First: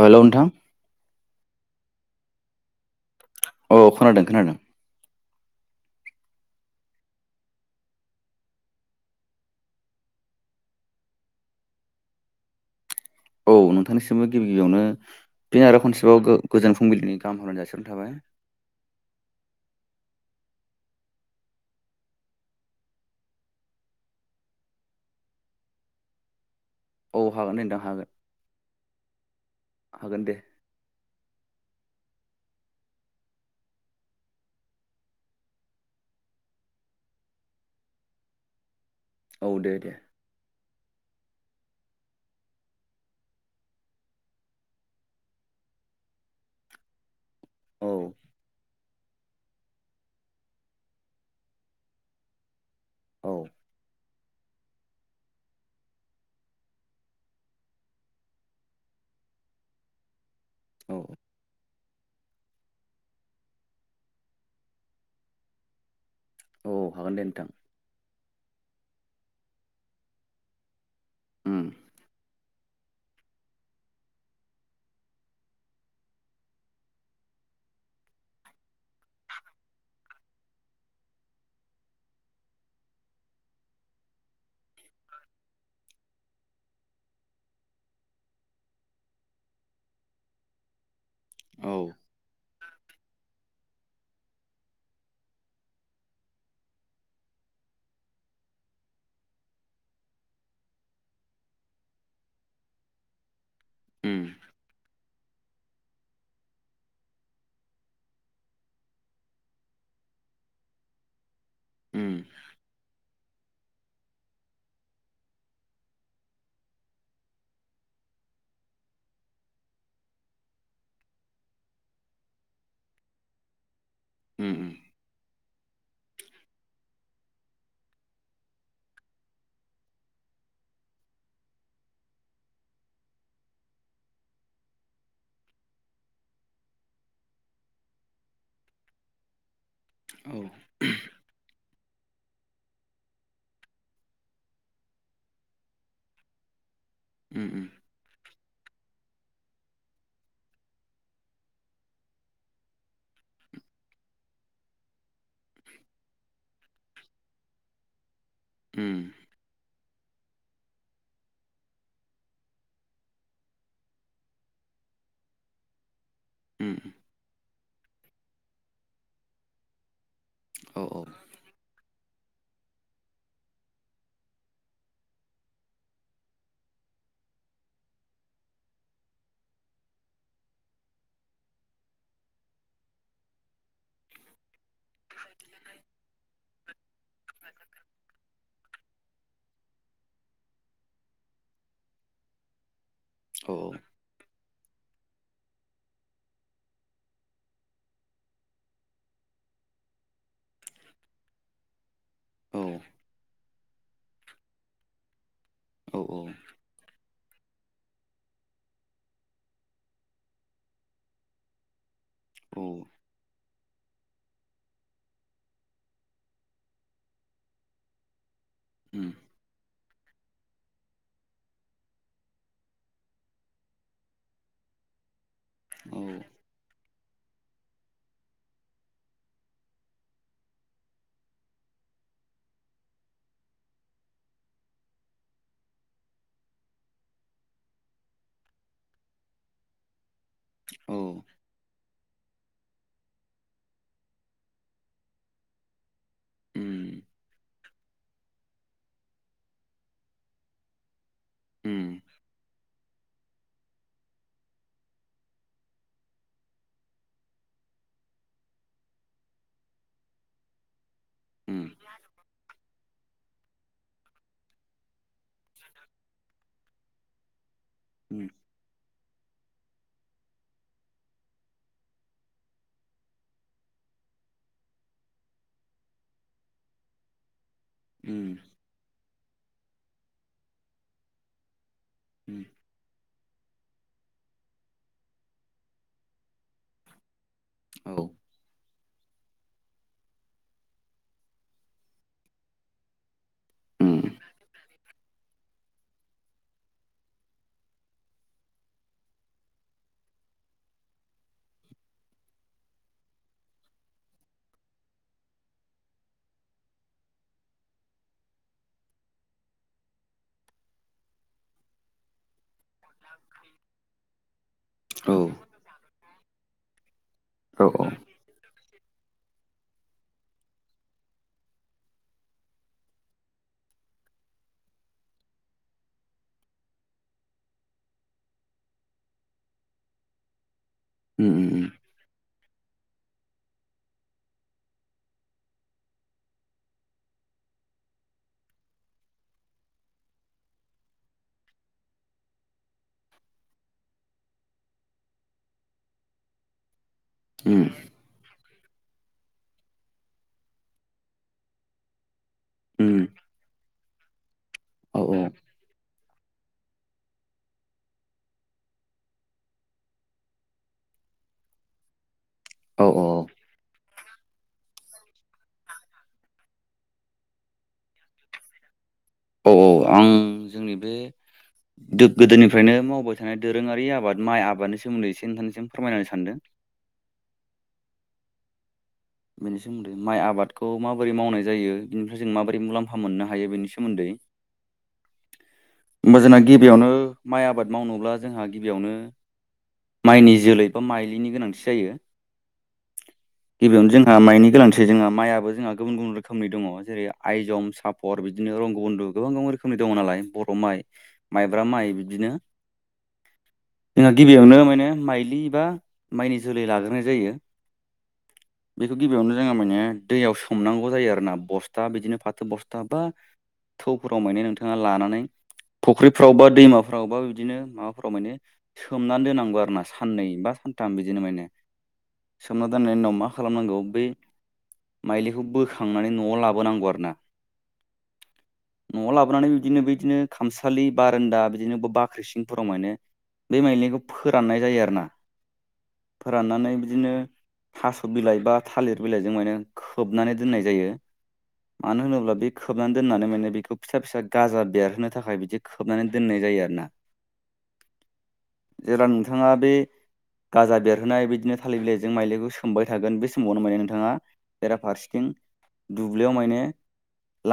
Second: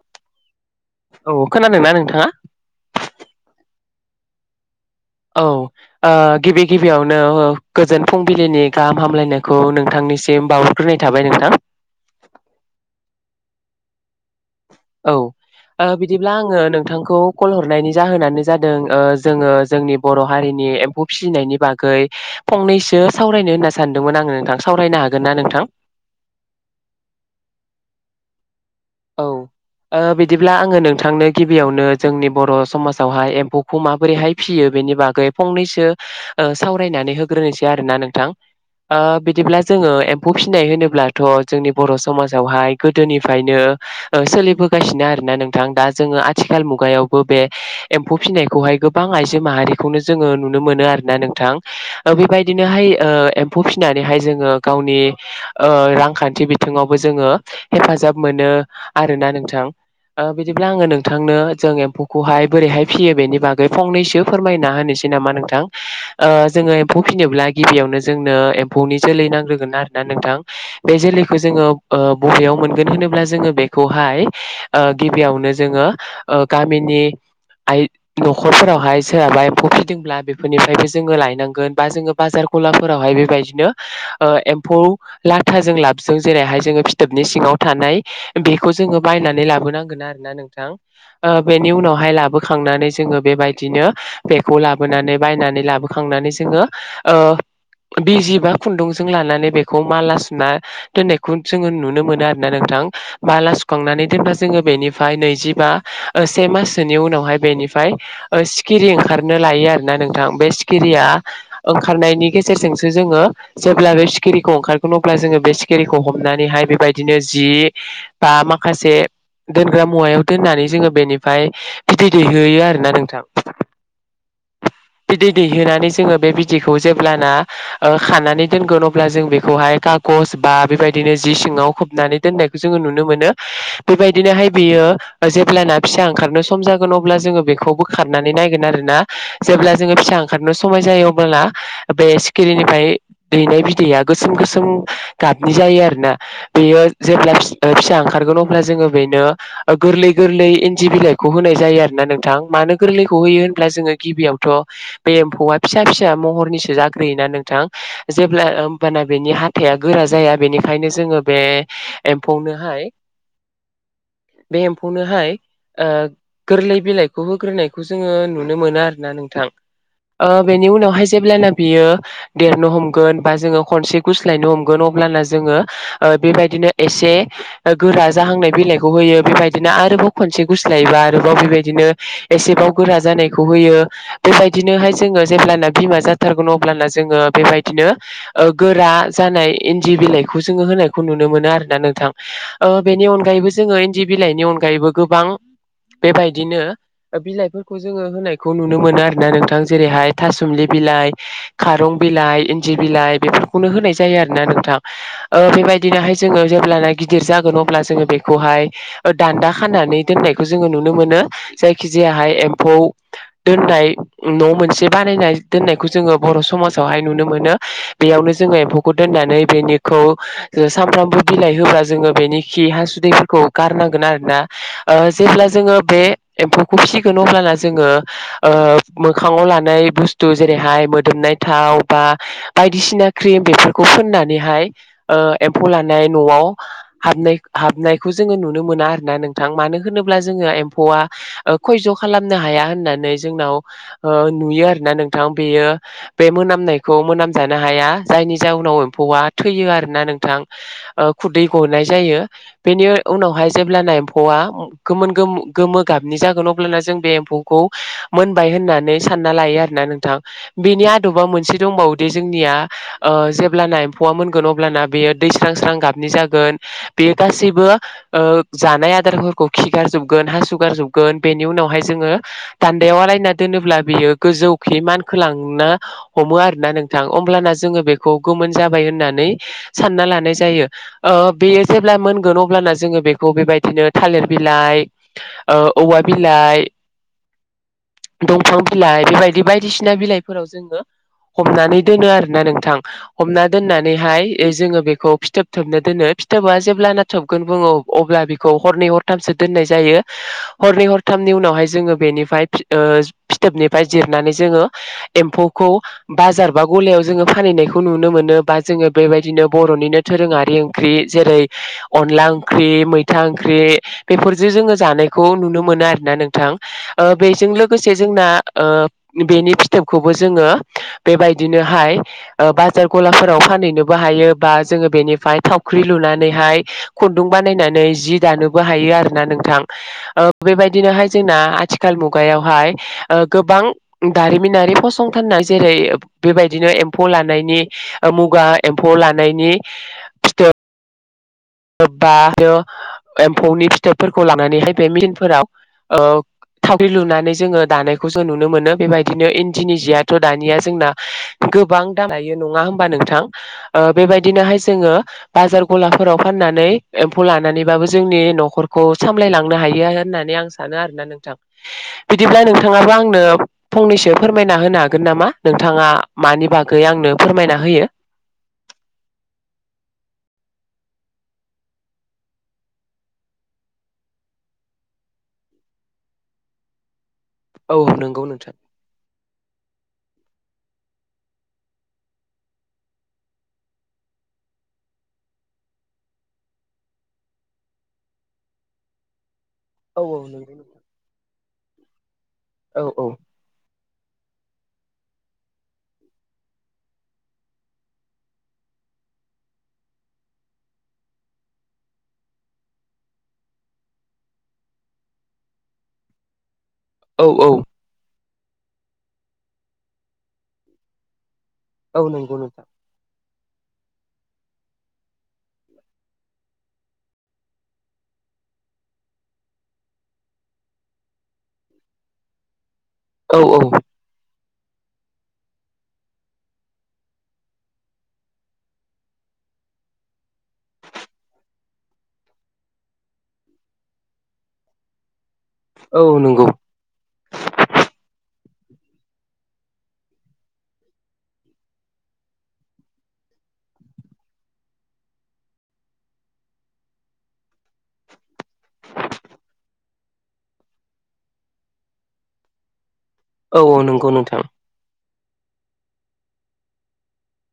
Hello नोंथां औ खोनादों ना नोंथांङा औ खोनादों खोनादों औ गिबि गिबियावनो गोजोन फुंबिलिनि गाहाम हामलायनायखौ नोंथां निसिम बावहरग्रोनाय थाबाय नोंथां औ नोंथांनिसिमबो गिबि गिबियावनो औ फिन आरो खनसेबाव गो बिदिब्ला आंङो गोजोन फुंबिलिनि नोंथांखौ गाहाम कल हामलायनाय जासिहरनाय हरनायनि थाबाय जाहोनानो जादों जोंङो जोंनि बर' हारिनि एम्फौ फिसिनायनि बागै फंनैसो सावरायनो होनना सानदोंमोन आंङो नोंथां सावरायनो हा हागोन ना नोंथां औ हागोन नोंथां हागोन औ हागोन दे बिदिब्ला आंङो नोंथांनो गिबियावनो जोंनि बर' समाजावहाय एम्फौखौ माबोरैहाय फियो बेनि बागै फंनैसो सावरायनानै होग्रोनोसै आरोना नोंथां औ बिदिब्ला दे दे जोङो एम्फौ फिसिनाय होनोब्लाथ' जोंनि बर' समाजावहाय गोदोनिफ्रायनो सोलिबोगासिनो आरो ना नोंथां दा जोङो आथिखाल मुगायाव बे औ एम्फौ फिसिनायखौहाय गोबां आइजो माहारिखौनो जोङो नुनो मोनो आरोना नोंथां बेबायदि बिदिनो हाय औ एम्फौ फिसिनानैहाय जों जोङ गावनि रांखान्थि बिथिङावबो जोङो हेफाजाब मोनो आरोना नोंथां बिदिब्ला आङो औ नोंथांनो जों एखौहाय बोरैहाय फियो बेनि बागै फंनैसो फोरमायना होनोसै नामा नोंथां औ जोङो एम्फौ हागोन दे नोंथां फिनोब्ला गिबियावनो जोंनो एम्फौनि जोलै नांग्रोगोन आरोोना नोंथां बे जोलैखौ उम जोङो बबेयाव मोनगोन होन होन्ला जोङो बेखौहाय गिबियावनो जोङो गामिनि आइ न'खरफोरावहाय सोरहाबा एम्फौ फिदोंब्ला बेफोरनिफ्रायबो जोङो लायनांगोन बा जोङो बाजार ला फोरावहाय बेबायदिनो फ लाथाजों लाबजों जेरैहाय जोङो फिथोबनि सिङाव थानाय बेखौ जोङो बायनानै लाबोनांगोन आरो ना नोंथां बेनि औ उनावहाय लाबोखांनानै जोङो बेबायदि बिदिनो बेखौ लाबोनानै बायनानै लाबोखांनानै जोङो बिजि बा खुन्दुंजों लानानै बेखौ माला सुना दोननायखौ जोङो नुनो मोनो आरो ना नोंथां बाला सुखांनानै उम दोनब्ला जोङो बेनिफ्राय नै जिबा से माससोनि उनावहाय बेनिफ्राय सिखिरि ओंखारनो लायो आरोना नोंथां बे सिखिरिया उम ओंखारनायनि गेजेरजोंसो जोङो जेब्ला बे सिखिरिखौ ओंखारगोन अब्ला जोङो बे सिखिरिखौ हमनानैहाय बेबायदिनो जि बा माखासे दोनग्रा मुवायाव दोननानै जोङो बेनिफ्राय फिथै दैहोयो आरोना नोंथां उम उम बिदै होनानै जोङो बे बिदैखौ जेब्लाना खानानै दोनगोन अब्ला जों बेखौहाय खागस बा बेबायदिनो जिङाव खोबनानै दनायखौ जो नुनो मोनो बेबायदिनोहाय बेयो जेब्लाना फिसा ओंखारनो सम जागोन अब्ला जोङो बेखौ बोखारनानै नायगोन आरो ना जेब्ला जोङो फिसा औ ओंखारनो समाय जायो अब्ला बे सिखिरिनिफ्राय दैनाय बिदैया गोसोम गोसोम गाबनि जायो आरोोना बेयो जेब्ला उम फिसा ओंखारगोन न' जो बेनो गोरलै गोरलै इन्दि बिलाइखौ होनाय जायो आरोना नोंथां मानो गोरलैखौ होयो होनब्ला जोङो गिबियावथ' बे एम्फौआ फिसा फिसा महरनिसो जाग्रोयोना नोंथां जेब्ला उम होमबाना बेनि हाथाइा गोरा जाया बेनिखायनो जोङो बे एम्फौनोहाय बे एम्फौनोहाय गोरलै उम बिलाइखौ होग्रोनायखौ जोङो नुनो मोना आरो ना नोंथां बेनि औ औ उनावहाय जेब्लाना बियो देरनो हमगोन बा जोङो खनसे गुस्लायनो हमगोन अब्लाना जोङो बेबायदिनो एसे गोरा जाहांनाय बिलाइखौ होयो बेबायदिनो आरोबाव खनसे गुस्लायोबा आरोबाव बेबायदिनो एसेबाव गोरा जानायखौ होयो बेबायदिनोहाय जोङो जेब्लाना बिमा जाथारगोन अब्लाना जोङो बेबायदिनो गोरा जानाय इन्दि बिलाइखौ जो होनायखौ नुनो मोन आरोना नोंथां बेनि औ अनगायबो जोङो इन्दि बिलाइनि अनगायै अनगायैबो गोबां बेबायदिनो बिलाइफोरखौ जोङो होनायखौ नुनो मोन आरोना नोंथां जेरैहाय था थुमलि बिलाइ खारं बिलाइ इन्दि बिलाइ बेफोरखौनो होनाय जायो आरोना नोंथां औ बेबायदिनोहाय जोङो जेब्लाना गिदिर जागोन अब्ला जो बेखौहाय दान्दा खानानै दोननायखौ जोङो नुनो मोनो जाय खिजाया एम्फौ दोननाय न' मोनसे बानायनाय दोननायखौ जोङो बर' समाजावहाय नुनो मोनो बेयावनो जोङो एम्फौखौ उम दोननानै बेनिखौ सानफ्रामबो बिलाइ होब्ला जोङो बेनिखि हासुदैफोरखौ गारनांगोन आरोना ओ जेब्ला जोङो औ बे एम्फौखौ फिसिगोन अब्लाना जोङो ओ मोखाङाव लानाय बुस्थु जेरैहाय मोदोमनाय थाव बा बायदिसिना क्रिम बेफोरखौ फनानैहाय ओ एम्फौ लानाय न'आव हाबनाय हाबनायखौ जोङो नुनो मोना आरोना नोंथां मानो होनोब्ला जोङो औ एम्फौआ उम खय ज' खालामनो हाया होननानै नै जोंनाव ओ नुयो आरो ना नोंथां बेयो बे उम मोनामनायखौ मोनामजानो हाया जायनि जाहनाव एम्फौआ थैयो आरोना नोंथां खुदै गनाय उम जायो बेनि उनावहाय जेब्लाना एम्फौआ गोमोन गो गोमो गाबनि जागोन अब्लाना जों बे एम्फौखौ मोनबाय होननानै सानना लायो आरोना नोंथां बेनि आ दबा मोनसे उम दंबावोदि जोंनिया ओ जेब्लाना एम्फौआ मोनगोन अब्लाना बेयो दै स्रां स्रां गाबनि जागोन बे गासैबो ओ जानाय आ आदारफोरखौ खि गारजोबगोन हासु गारजोबगोन बेनि उनावहाय जोङो दान्दायाव आलायना दोनोब्ला बियो गोजौखि मानखोलांनो हमो आरोना नोंथां होमब्लाना जोङो बेखौ उम गोमोन जाबाय होननानै सानना लानाय जायो ओ बे जेब्ला मोनगोन उम अब्लाना जोङो बेखौ बेबायदि बिदिनो थालिर बिलाइ ओ औवा बिलाइ औ दंफां बिलाइ बेबायदि बायदिसिना बिलाइफोराव जोङो हमनानै दोनो आरोना नोंथां हमना उम दोननानैहाय ओ जोङो बेखौ फिथोब थोबनो दोनो फिथोबा जेब्ला नाथबगोन बुङो अब्ला बेखौ हरनै हरथामसो दोननाय जायो हरनै हरथाम नि उनावहाय जोङो बेनि ओ फिथोबनिफ्राय जिरनानै जोङो एम्फौखौ बाजार बा गलायाव जोङो फालिनायखौ नुनो मोनो बा जोङो बेबायदिनो बर'निनो दोरोङारि ओंख्रि जेरै अनला ओं ख्रि मैथा ओंख्रि बेफोरजों जोङो औ जानायखौ नुनो मोनो आरोना नोंथां ओ बेजों औ उम लोगोसे जोंना ओ बेनि फिथोबखौबो जोङो बेबायदिनोहाय बाजार ओ गलाफोराव फा फानहैनोबो हायो बा जोङो बेनिफ्राय थावख्रि लुनानैहाय खुन्दुं बानायनानै जि दानो बो हायो आरोना नोंथां ओ बेबायदिनो हाय जोंना उम उम आथिखाल मुगायावहाय गोबां दारिमिनारि फसंथाननाय जेरै बेबायदिनो एम्फौ लानायनि ओ मुगा एम्फौ लानायनि फिथो बा आरो एम्फौनि फिथोबफोरखौ लानानैहाय बे मेचिनफोराव ओ थावख्रि लुनानै जोङो उम दानायखौ जों नुनो मोनो बेबायदिनो इन्दिनि जियाथ' दानिया जोंना गोबां दाम लायो नङा होमबा उम नोंथां ओ बेबायदिनो हाय जोङो औ बाजार गलाफोराव फाननानै एम्फौ लानानैबाबो जोंनि न'खरखौ सामलायलांनो हायो होननानै आं सानो आरोना नों थां बिदिब्ला नोंथाङाबो आंनो औ फंनैसो फोरमायना होनो हा गोन नामा नोंथाङा मानि बागै आंनो फोरमायना होयो औ औ आं जोंनि बे गोदोनिफ्रायनो मावबाय थानाय दोरोङारि आबाद माइ आबादनि सोमोन्दै एसे नोंथांनिसिम फोरमायनो सानदों औ नंगौ नोंथां बेनि सोमोन्दै माइ आबादखौ माबोरै मावनाय जायो बेनिफ्राय जों माबोरै मुलाम्फा मोननो हायो बेनि सोमोन्दै [unintelligible] होमबा जोंना गिबियावनो माइ आबाद मावनोब्ला जोंहा गिबियावनो औ औ माइनि नंगौ जोलै नोंथां बा माइलिनि गोनांथि जायो औ औ गिबियावनो जोंहा माइनि गोनांथि जोंहा माइयो जोंहा गुबुन गुबुन रोखोमनि दङ जेरै आइजं सापर बिदिनो बं ब' गोबां गोबां रोखोमनि दङ नालाय बर' माइ माइब्रा माइ बिदिनो जोंहा गिबियावनो माने माइलि बा माइनि जोलै लाग्रोनाय औ जायो बेखौ गिबियावनो जोंहा माने दैयाव सोमनांगौ जायो आरोना बस्था औ बिदिनो नंगौ फाथो नोंथां बस्था बा थौफोराव माने नोंथाङा लानानै फुख्रिफ्राव बा दैमाफ्रावबा बिदिनो माबाफोराव माने सोमनानै दोननांगौ आरो ना साननै बा सानथाम बिदिनो माने सोमना दोननायनि उनाव मा औ औ खालामनांगौ बै माइजुलिखौ बोखांनानै न'आव लाबोनांगौ आरोना न'आव लाबोनानै बिदिनो बेदिनो खामसालि बारान्दा बिदिनो बाख्रि सिंफोराव मे बे बादिनो फोराननाय जायो आरोना औ नंगौ फोराननानै बिदिनो थास' बिलाइ बा थालिर बिलाइजों माने खोबनानै दोननाय जायो मानो होनोब्ला बे खोबनानै दोननानै माने बेखौ फिसा फिसा गाजा बेरहोनो थाखाय बिदि खोबनानै दोननाय जायो आरोना जेब्ला नोंथाङा बे गाजा बेरहोनाय बिदिनो थालिर बिलाइजों माइजुलिखौ खोबाय थागोन बे औ समावनो औ माने नंगौ नोंथाङा नोंथां बेरा फारसेथिं दुब्लियाव माने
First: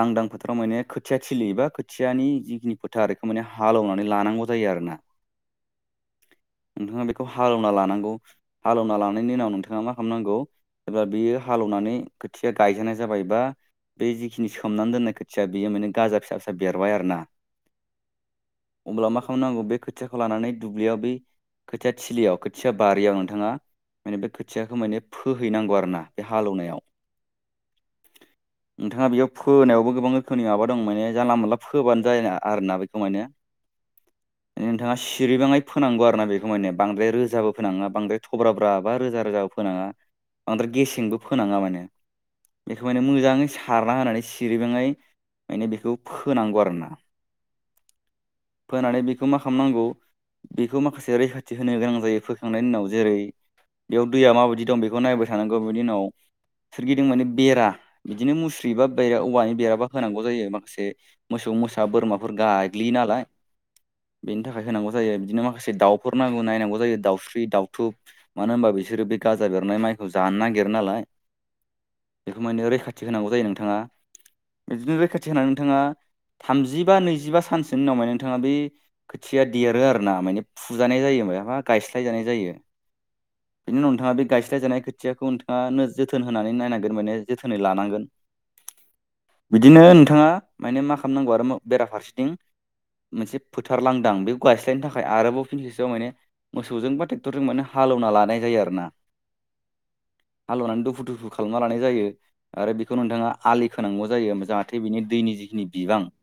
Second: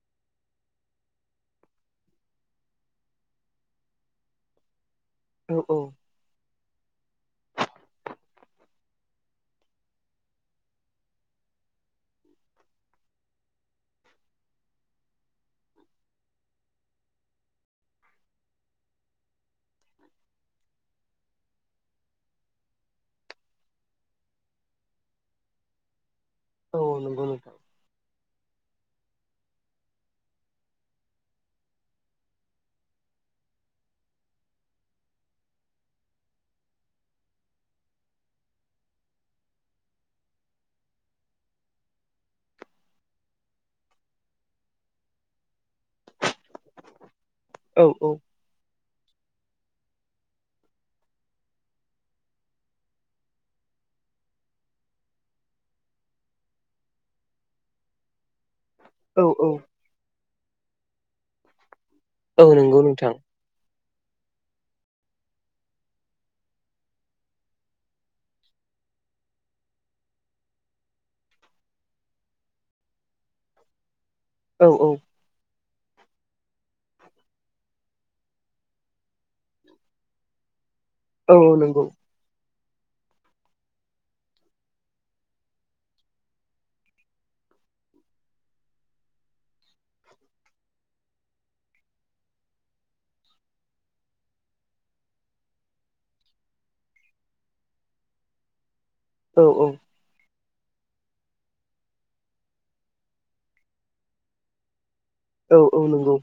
लांदां फोथाराव माने खोथिया थिलि एबा खोथियानि जिखिनि फोथारखो माने हालेवनानै लानांगौ जायो आरो ना औ औ नोंथाङा बेखौ हालेवना लानांगौ हालेवना लानायनि उनाव नोंथाङा मा खालामनांगौ जेब्ला बियो हालौवनानै खोथिया गायजानाय जाबाय बा बे जिखिनि सोमनानै दोननाय खोथिया बेयो माने गाजा फिसा फिसा बेरबाय आरो ना औ अब्ला मा खालामनांगौ बे खोथियाखौ लानानै दुब्लियाव बै खोथिया थिलियाव खोथिया बारियाव नोंथाङा माने बे खोथियाखौ माने फोहैनांगौ आरो ना बे हालेवनायाव थ [inaudible] नोंथाङा बेयाव फोनायावबो गोबां रोखोमनि माबा दं माने जानला मोनला फोबानो जाया ना आरो ना बेखौ माने [inaudible] नोंथाङा सिरिबाङै फोनांगौ आरो ना बे माने बांद्राय रोजाबो फोनाङा बां थोब्रा ब्रा बा रोजा रोजा फोनाङा बांद्राय गेसेंबो फोनाङा माने बेखौ माने मोजाङै सारना होनानै सिरिबङै माने बेखौ फोनांगौ आरोना औ औ नानै बेखौ मा खालामनांगौ बेखौ माखासे रैखाथि होनो गोनां जायो फोखांनायनि उनाव जेरै बेयाव दैया माबायदि दं बेखौ नायबाय थानांगौ बेनि उनाव सोरगिदिं माने बेरा बिदिनो मुस्रि औ औवानि बेरामफो होनांगौ जायो मोसौ मोसाफोर औ नंगौ गाय्लियो नोंथां नालाय [inaudible] बेनि थाखाय होनांगौ जायो बिदिनो माखासे दाउफोर नांगौ नायनांगौ जायो दाउस्रि दाउथुब मानो होनबा बिसोरो बे गाजा बेरनाय माइखौ जानो नागिरो नालाय [inaudible] बेखौ माने रैखाथि होनांगौ जायो नोंथाङा औ औ बिदिनो रैखाथि होनानै नोंथाङा थामजि बा नैजिबा सानसोनि उनाव माने नोंथाङा बे खोथिया देरो आरो ना माने फुजानाय जायो औ माने नंगौ गायस्लाय जानाय जायो [inaudible] बिनि उनाव नोंथाङा बे गायस्लाय जानाय खोथियाखौ नोंथाङा जोथोन होनानै नायनांगोन माने जोथोनै लानांगोन। [inaudible] बिदिनो नोंथाङा माने मा खालामनांगौ आरो बेराफारसेथिं मोनसे फोथार लांदां बेखौ गायस्लायनो थाखाय आरोबाव फिसआव माने मोसौजों बा ट्रेक्टरजों माने हालौना लानाय जायो आरो ना औ औ हालौनानै दुफु दुफु खालामना लानाय जायो आरो बेखौ नोंथाङा आलि खोनांगौ जायो जाहाथे बिनि दैनि जिखिनि औ औ बिबां नंगौ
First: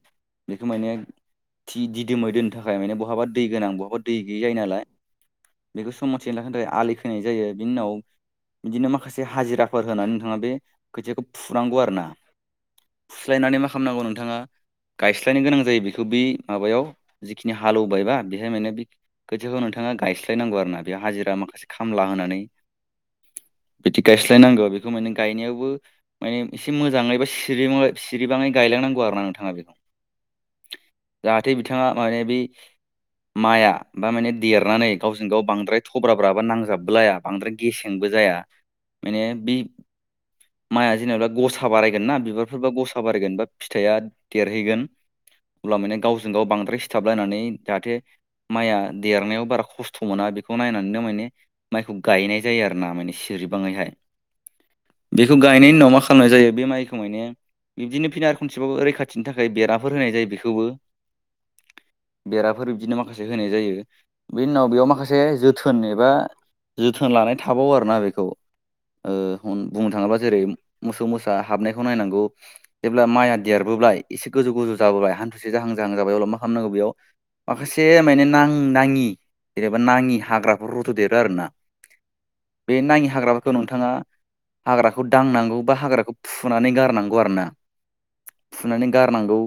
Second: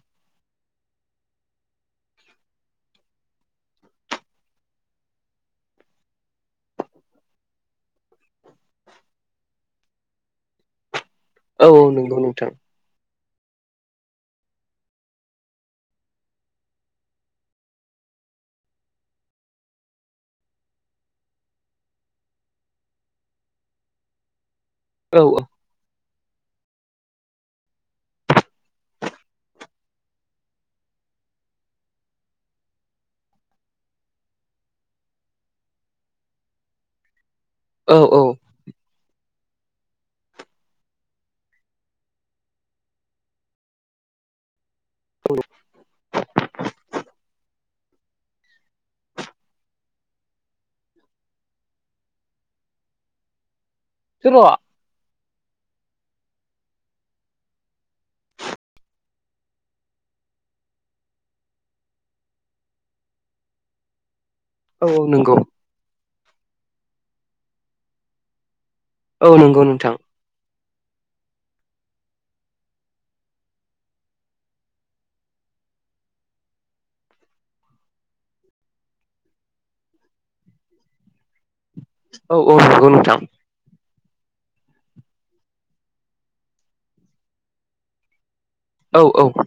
बेखौ माने थि दिदोमै दोननो थाखाय माने बहाबा दै गोनां बहाबा दै गैयै जायो नालाय। बेखौ [unintelligible] थाखाय आलि खोनाय जायो बिनि उनाव बिदिनो माखासे हाजिराफोर होनानै नोंथाङा बे खोथियाखौ औ फुनांगौ औ आरो ना नंगौ नोंथां फुस्लायनानै मा खालामनांगौ नोंथाङा गायस्लायनो गोनां जायो बेखौ बे माबायाव जिखिनि हालेवबायबा बेहाय माने बे खोथियाखौ नोंथाङा गायस्लायनांगौ आरो ना बे हाजिरा माखासे खामला होनानै बिदि गायस्लायनांगौ बेखौ माने औ गायनायावबो माने एसे मोजाङै बा सिरिबाङै गायलांनांगौ आरो ना नोंथाङा बेखौ। [inaudible] जाहाथे बिथाङा माने बै माइआ बा माने देरनानै गावजों गाव बांद्राय थब्राब्रा बा नांजाबलाया। बांद्राय औ गेसेंबो औ जाया माने बे माइआ जेनेबा गसा बारायगोन ना बिबारफोरबा गसा बारायगोन बा फिथाइआ देर हैगोन अब्ला माने गावजों गाव बांद्राय सिथाबलायनानै जाहाथे माइया देरनायाव बारा खस्थ' मोना बेखौ नायनानैनो माने माइखौ गायनाय जायो। [unintelligible] सिरि माने सिरिबाङैहाय [unintelligible] बेखौ गायनायनि उनाव मा खालामनाय जायो बे माइखौ मायने बिब्दिनो फिन आरो खनसेबाबो रैखाथि खाथिनि थाखाय बेराफोर होनाय जायो बेखौबो। बेराफोर बिदिनो माखासे होनाय जायो। बेनि उनाव बेयाव औ माखासे नंगौ जोथोन एबा जोथोन लानाय थाबावो आरोना बेखौ। ओ औ नंगौ बुंनो नोंथां थाङोबा जेरै मोसौ मोसा हाबनायखौ नायनांगौ जेब्ला माइआ देरबोबाय एसे गोजौ गोजौ जाबोबाय हान्थुसे जाहां जाहां जाबाय अब्ला मा खालामनांगौ बेयाव माखासे माने नां नाङि जेनेबा नाङि हाग्राफोरखौ रजदेरो आरो ना औ औ बे नंगौ नाङि नोंथां हाग्राफोरखौ नोंथाङा हाग्राखौ दांनांगौ बा हाग्राखौ फुनानै गारनांगौ आरोना। फुनानै औ औ गारनांगौ।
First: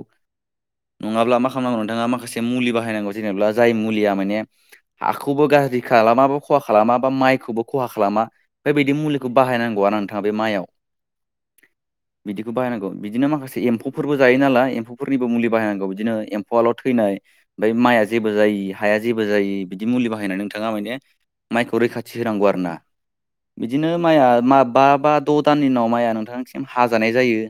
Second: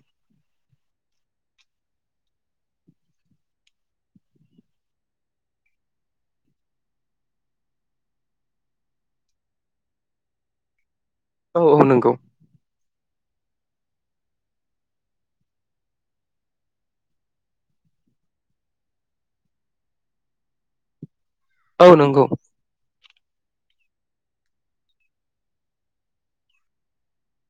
नङाब्ला मा खालामनांगौ नोंथाङा माखासे मुलि बाहायनांगौ जेनेबा जाय मुलिया माने हाखौबो गा ज्रि खालामा बा खहा खालामा बा माइखौबो खहा खालामा बेबायदि मुलिखौ बाहायनांगौ आरोना नोंथाङा बे माइआव। [inaudible] औ नंगौ बिदिखौ बाहायनांगौ बिदिनो माखासे एम्फौ फोरबो जायो नालाय एम्फौफोरनिबो मुलि बाहायनांगौ बिदिनो एम्फौआल' थैनाय माइआ जेबो जायि हाया जेबो जायि बिदि मुलि बाहायनानै नोंथाङा माने माइखौ औ रैखाथि नंगौ होनांगौ आरो ना। बिदिनो माइआ बा बा द' दाननि उनाव माइया नोंथांसिम हाजानाय जायो।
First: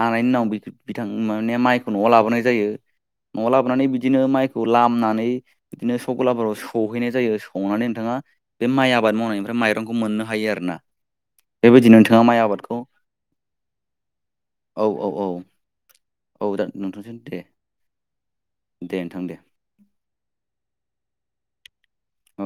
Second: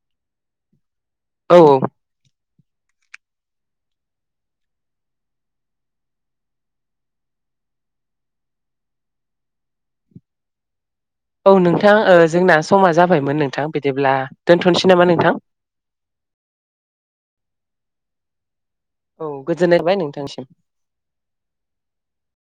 हानायनि उनाव बिथां माने औ औ माइखौ न'आव लाबोनाय जायो। [inaudible] न'आव लाबोनानै बिदिनो माइखौ लामनानै बिदिनो स गलाफोराव सौहैनाय जायो सौनानै नोंथाङा बे माइ आबाद मावनायनिफ्राय माइरंखौ मोननो हायो आरोना। औ बेबायदि नोंथां ओ नोंथाङा माइ जोंना आबादखौ समा जाबायमोन नोंथां बिदिब्ला औ दोनथ'नोसै औ नामा औ नोंथां? औ दा [unintelligible] दे दे नोंथां औ दे गोजोननायबाय नोंथांसिम। औ